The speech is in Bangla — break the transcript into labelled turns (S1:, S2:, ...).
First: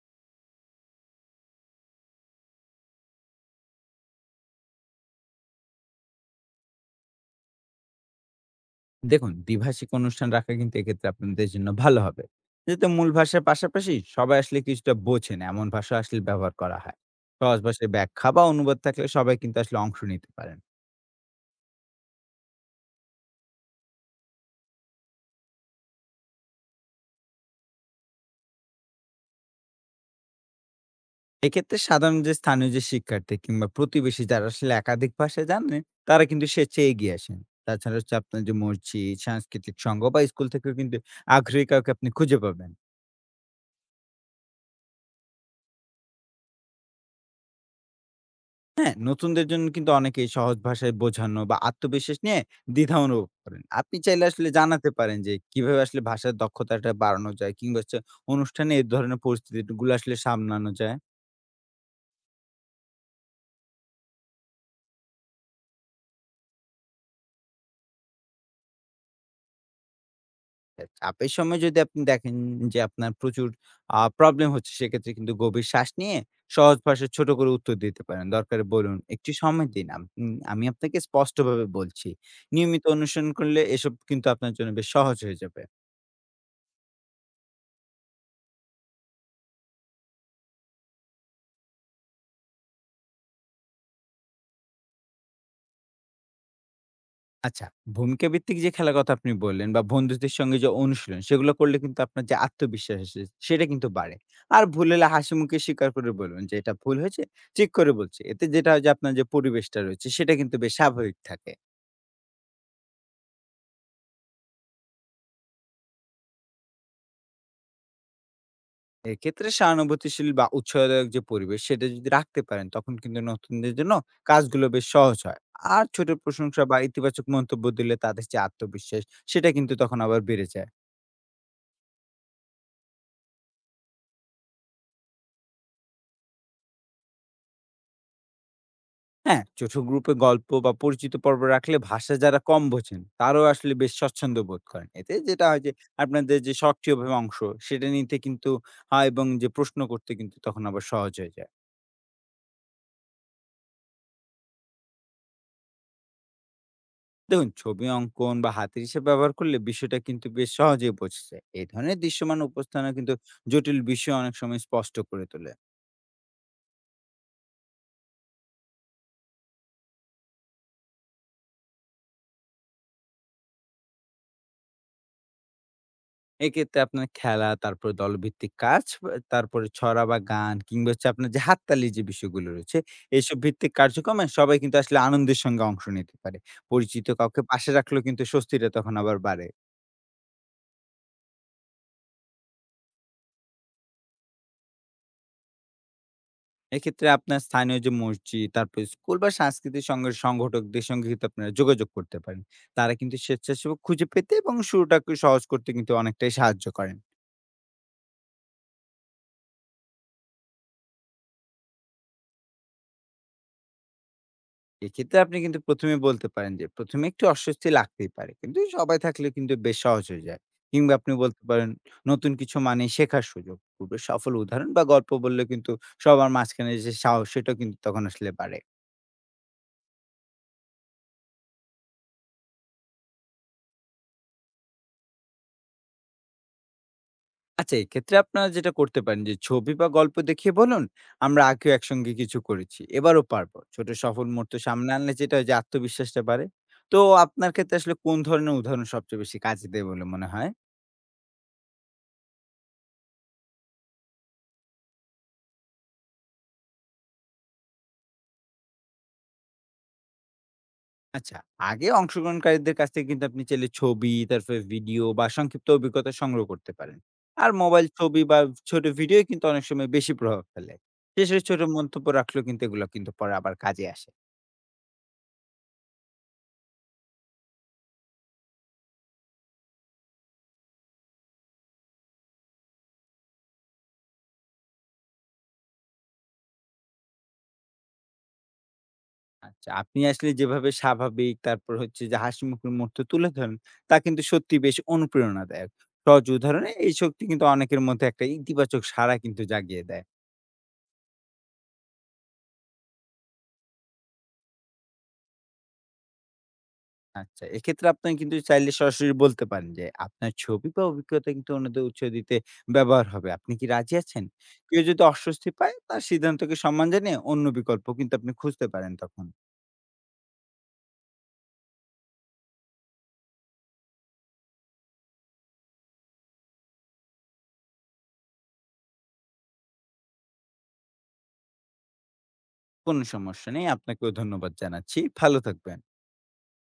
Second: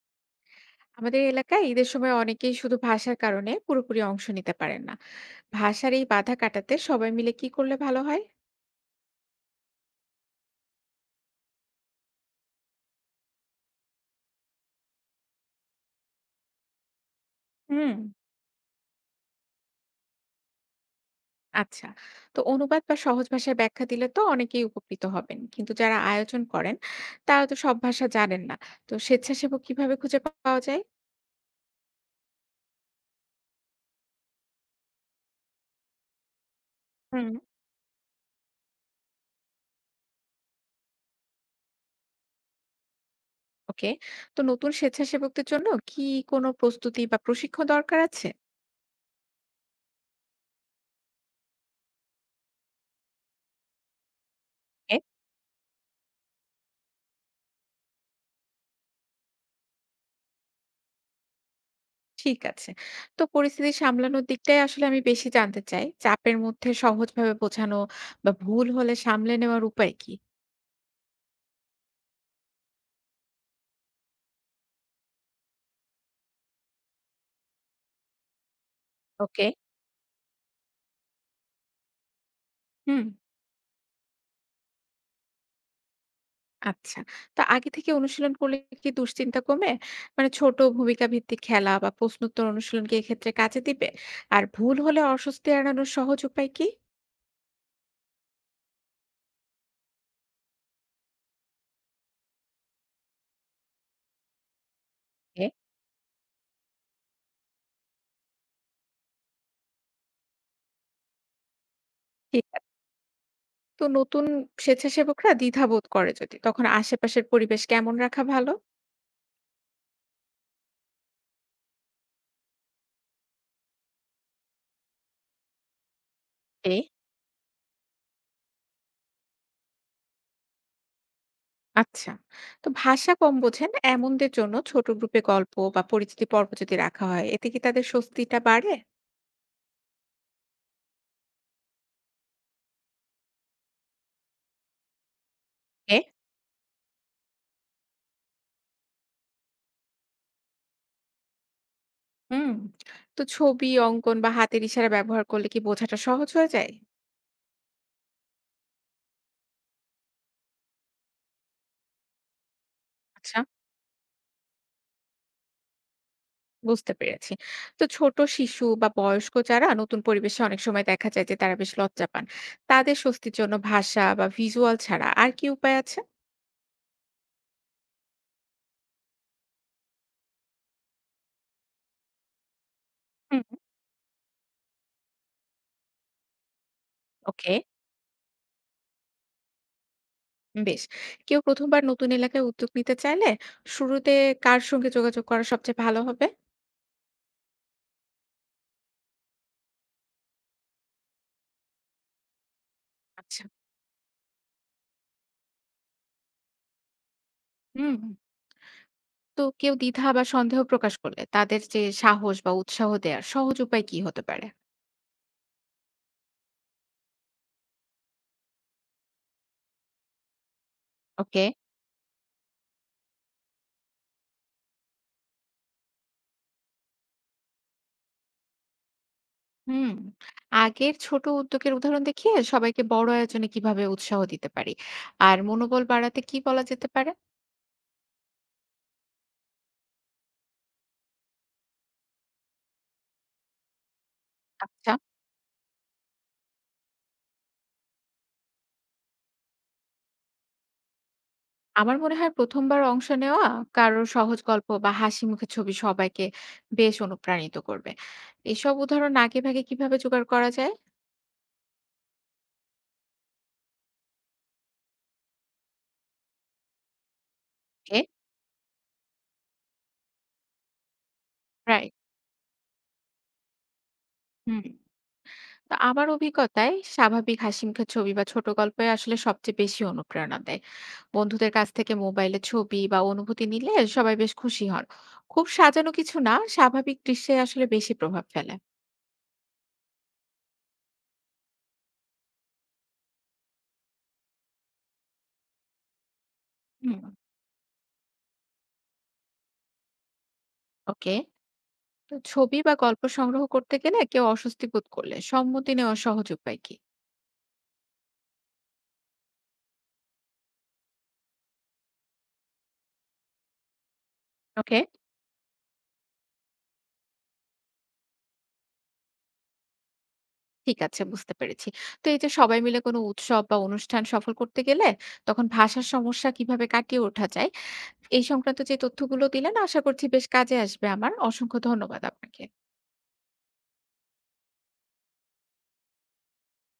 S1: আমাদের এলাকায় ঈদের সময় অনেকেই শুধু ভাষার কারণে পুরোপুরি অংশ নিতে পারেন না। ভাষার এই বাধা কাটাতে সবাই মিলে কি করলে ভালো হয়?
S2: দেখুন দ্বিভাষিক অনুষ্ঠান রাখা কিন্তু এক্ষেত্রে আপনাদের জন্য ভালো হবে যেহেতু মূল ভাষার পাশাপাশি সবাই আসলে কিছুটা বোঝেন এমন ভাষা আসলে ব্যবহার করা হয়। সহজ ভাষায়
S1: হুম।
S2: ব্যাখ্যা বা অনুবাদ থাকলে সবাই কিন্তু আসলে অংশ নিতে পারেন।
S1: আচ্ছা। তো অনুবাদ বা সহজ ভাষায় ব্যাখ্যা দিলে তো অনেকেই উপকৃত হবেন, কিন্তু যারা আয়োজন করেন তারা তো সব ভাষা জানেন না। তো স্বেচ্ছাসেবক কিভাবে খুঁজে পাওয়া যায়?
S2: এক্ষেত্রে সাধারণ যে স্থানীয় যে শিক্ষার্থী কিংবা প্রতিবেশী যারা আসলে একাধিক ভাষা জানেন, তারা কিন্তু স্বেচ্ছা এগিয়ে
S1: হুম।
S2: আসেন। তাছাড়া হচ্ছে আপনার যে মসজিদ, সাংস্কৃতিক সংঘ বা স্কুল থেকেও কিন্তু আগ্রহী কাউকে আপনি খুঁজে পাবেন।
S1: ওকে। তো নতুন স্বেচ্ছাসেবকদের জন্য কি কোনো প্রস্তুতি বা প্রশিক্ষণ দরকার আছে?
S2: হ্যাঁ, নতুনদের জন্য কিন্তু অনেকেই সহজ ভাষায় বোঝানো বা আত্মবিশ্বাস নিয়ে দ্বিধা অনুভব করেন। আপনি চাইলে আসলে জানাতে পারেন যে কিভাবে আসলে ভাষার দক্ষতাটা বাড়ানো যায় কিংবা হচ্ছে অনুষ্ঠানে এই ধরনের পরিস্থিতিগুলো আসলে সামলানো যায়।
S1: ঠিক আছে। তো পরিস্থিতি সামলানোর দিকটাই আসলে আমি বেশি জানতে চাই। চাপের মধ্যে সহজভাবে বোঝানো বা ভুল হলে সামলে নেওয়ার উপায় কি?
S2: চাপের সময় যদি আপনি দেখেন যে আপনার প্রচুর প্রবলেম হচ্ছে, সেক্ষেত্রে কিন্তু গভীর শ্বাস নিয়ে সহজ ভাষায় ছোট করে উত্তর দিতে পারেন। দরকারে বলুন, "একটু
S1: ওকে।
S2: সময় দিন। আমি আপনাকে স্পষ্টভাবে বলছি।" নিয়মিত
S1: হুম,
S2: অনুসরণ করলে এসব কিন্তু আপনার জন্য বেশ সহজ হয়ে যাবে।
S1: আচ্ছা। তো আগে থেকে অনুশীলন করলে কি দুশ্চিন্তা কমে? মানে ছোট ভূমিকা ভিত্তিক খেলা বা প্রশ্নোত্তর অনুশীলন কি এক্ষেত্রে কাজে দিবে? আর ভুল হলে অস্বস্তি এড়ানোর সহজ উপায় কি?
S2: আচ্ছা, ভূমিকা ভিত্তিক যে খেলার কথা আপনি বললেন বা বন্ধুদের সঙ্গে যে অনুশীলন, সেগুলো করলে কিন্তু আপনার যে আত্মবিশ্বাস আছে সেটা কিন্তু বাড়ে। আর ভুল হলে
S1: এ।
S2: হাসিমুখে স্বীকার করে বলবেন যে, "এটা ভুল হয়েছে, ঠিক করে বলছি।" এতে যেটা হয় যে আপনার যে পরিবেশটা রয়েছে সেটা কিন্তু বেশ স্বাভাবিক থাকে।
S1: ঠিক আছে। তো নতুন স্বেচ্ছাসেবকরা দ্বিধাবোধ করে যদি, তখন আশেপাশের পরিবেশ কেমন রাখা ভালো?
S2: এক্ষেত্রে সহানুভূতিশীল বা উৎসাহদায়ক যে পরিবেশ সেটা যদি রাখতে পারেন তখন কিন্তু নতুনদের জন্য কাজগুলো বেশ সহজ হয়। আর ছোট প্রশংসা বা ইতিবাচক মন্তব্য দিলে তাদের যে আত্মবিশ্বাস সেটা কিন্তু তখন আবার বেড়ে যায়।
S1: আচ্ছা। তো ভাষা কম বোঝেন এমনদের জন্য ছোট গ্রুপে গল্প বা পরিচিতি পর্ব যদি রাখা হয় এতে কি তাদের স্বস্তিটা বাড়ে?
S2: হ্যাঁ, ছোট গ্রুপে গল্প বা পরিচিত পর্ব রাখলে ভাষা যারা কম বোঝেন তারাও আসলে বেশ স্বচ্ছন্দ বোধ করেন। এতে যেটা হয় যে
S1: এ।
S2: আপনাদের যে সক্রিয়ভাবে অংশ সেটা নিতে কিন্তু হয় এবং যে প্রশ্ন করতে কিন্তু তখন আবার সহজ হয়ে যায়।
S1: হুম। তো ছবি অঙ্কন বা হাতের ইশারা ব্যবহার করলে কি বোঝাটা সহজ হয়ে যায়?
S2: দেখুন, ছবি অঙ্কন বা হাতের হিসাব ব্যবহার করলে বিষয়টা কিন্তু বেশ সহজেই বোঝা যায়। এই ধরনের দৃশ্যমান উপস্থানও কিন্তু
S1: আচ্ছা।
S2: জটিল বিষয় অনেক সময় স্পষ্ট করে তোলে।
S1: বুঝতে পেরেছি। তো ছোট শিশু বা বয়স্ক যারা নতুন পরিবেশে অনেক সময় দেখা যায় যে তারা বেশ লজ্জা পান, তাদের স্বস্তির জন্য ভাষা বা ভিজুয়াল ছাড়া আর কি উপায় আছে?
S2: এক্ষেত্রে আপনার খেলা, তারপরে দলভিত্তিক কাজ, তারপরে ছড়া বা গান কিংবা হচ্ছে আপনার যে হাততালির যে বিষয়গুলো রয়েছে, এসব
S1: হুম।
S2: ভিত্তিক কার্যক্রমে সবাই কিন্তু আসলে আনন্দের সঙ্গে অংশ নিতে পারে। পরিচিত কাউকে
S1: ওকে।
S2: পাশে রাখলেও কিন্তু স্বস্তিটা তখন আবার বাড়ে।
S1: বেশ। কেউ প্রথমবার নতুন এলাকায় উদ্যোগ নিতে চাইলে শুরুতে কার সঙ্গে যোগাযোগ করা সবচেয়ে ভালো হবে?
S2: এক্ষেত্রে আপনার স্থানীয় যে মসজিদ, তারপরে স্কুল বা সাংস্কৃতিক সঙ্গে সংগঠকদের সঙ্গে কিন্তু আপনারা যোগাযোগ করতে পারেন। তারা কিন্তু
S1: আচ্ছা।
S2: স্বেচ্ছাসেবক খুঁজে পেতে এবং শুরুটাকে সহজ করতে কিন্তু অনেকটাই সাহায্য করেন।
S1: হুম, হুম। তো কেউ দ্বিধা বা সন্দেহ প্রকাশ করলে তাদের যে সাহস বা উৎসাহ দেয়ার সহজ উপায় কি হতে পারে?
S2: এক্ষেত্রে আপনি কিন্তু ১ম এ বলতে পারেন যে, ১ম এ একটু অস্বস্তি লাগতেই পারে। কিন্তু সবাই থাকলে কিন্তু বেশ সহজ হয়ে যায়। কিংবা আপনি বলতে
S1: ওকে।
S2: পারেন, নতুন কিছু মানে শেখার সুযোগ। পূর্বের সফল উদাহরণ বা গল্প বললে কিন্তু সবার মাঝখানে যে সাহস, সেটাও কিন্তু তখন আসলে বাড়ে।
S1: হুম। আগের ছোট উদ্যোগের উদাহরণ দেখিয়ে সবাইকে বড় আয়োজনে কিভাবে উৎসাহ দিতে পারি? আর মনোবল বাড়াতে কি বলা যেতে পারে?
S2: আচ্ছা, এক্ষেত্রে আপনারা যেটা করতে পারেন যে, ছবি বা গল্প দেখিয়ে বলুন, "আমরা আগেও একসঙ্গে কিছু করেছি, এবারও পারবো।" ছোট সফল মুহূর্ত সামনে
S1: আচ্ছা।
S2: আনলে যেটা হয় যে আত্মবিশ্বাসটা বাড়ে। তো আপনার ক্ষেত্রে আসলে কোন ধরনের উদাহরণ সবচেয়ে বেশি কাজে দেয় বলে মনে হয়?
S1: আমার মনে হয় প্রথমবার অংশ নেওয়া কারোর সহজ গল্প বা হাসি মুখের ছবি সবাইকে বেশ অনুপ্রাণিত করবে। এসব উদাহরণ আগে ভাগে কিভাবে জোগাড় করা যায়?
S2: আচ্ছা, আগে অংশগ্রহণকারীদের কাছ থেকে কিন্তু আপনি চাইলে ছবি, তারপরে ভিডিও বা সংক্ষিপ্ত অভিজ্ঞতা সংগ্রহ করতে পারেন। আর মোবাইল
S1: ওকে।
S2: ছবি বা ছোট ভিডিওই কিন্তু অনেক সময় বেশি প্রভাব ফেলে। শেষে ছোট
S1: রাইট।
S2: মন্তব্য রাখলেও কিন্তু এগুলো কিন্তু পরে আবার কাজে আসে।
S1: হুম। তো আমার অভিজ্ঞতায় স্বাভাবিক হাসিমুখে ছবি বা ছোট গল্পে আসলে সবচেয়ে বেশি অনুপ্রেরণা দেয়। বন্ধুদের কাছ থেকে মোবাইলে ছবি বা অনুভূতি নিলে সবাই বেশ খুশি হন। খুব সাজানো কিছু না, স্বাভাবিক দৃশ্যে আসলে বেশি প্রভাব ফেলে।
S2: আচ্ছা, আপনি আসলে যেভাবে স্বাভাবিক তারপর হচ্ছে যে হাসিমুখের মুহূর্ত তুলে ধরেন, তা কিন্তু সত্যি বেশ অনুপ্রেরণাদায়ক। সহজ উদাহরণে এই
S1: হুম।
S2: শক্তি কিন্তু অনেকের মধ্যে একটা ইতিবাচক সাড়া কিন্তু জাগিয়ে দেয়।
S1: ওকে। তো ছবি বা গল্প সংগ্রহ করতে গেলে কেউ অস্বস্তি বোধ করলে সম্মতি নেওয়ার সহজ উপায় কি?
S2: আচ্ছা, এক্ষেত্রে আপনারা কিন্তু চাইলে সরাসরি বলতে পারেন যে, আপনার ছবি বা অভিজ্ঞতা কিন্তু অন্যদের উৎস দিতে ব্যবহার হবে। আপনি কি রাজি আছেন?
S1: ওকে।
S2: কেউ যদি অস্বস্তি পায়, তার সিদ্ধান্তকে সম্মান জানিয়ে অন্য বিকল্প কিন্তু আপনি খুঁজতে পারেন তখন।
S1: ঠিক আছে, বুঝতে পেরেছি। তো এই যে সবাই মিলে কোনো উৎসব বা অনুষ্ঠান সফল করতে গেলে তখন ভাষার সমস্যা কিভাবে কাটিয়ে ওঠা যায়, এই সংক্রান্ত যে তথ্যগুলো দিলেন আশা করছি বেশ কাজে আসবে আমার। অসংখ্য ধন্যবাদ আপনাকে।
S2: কোনো সমস্যা নেই। আপনাকেও ধন্যবাদ জানাচ্ছি। ভালো থাকবেন।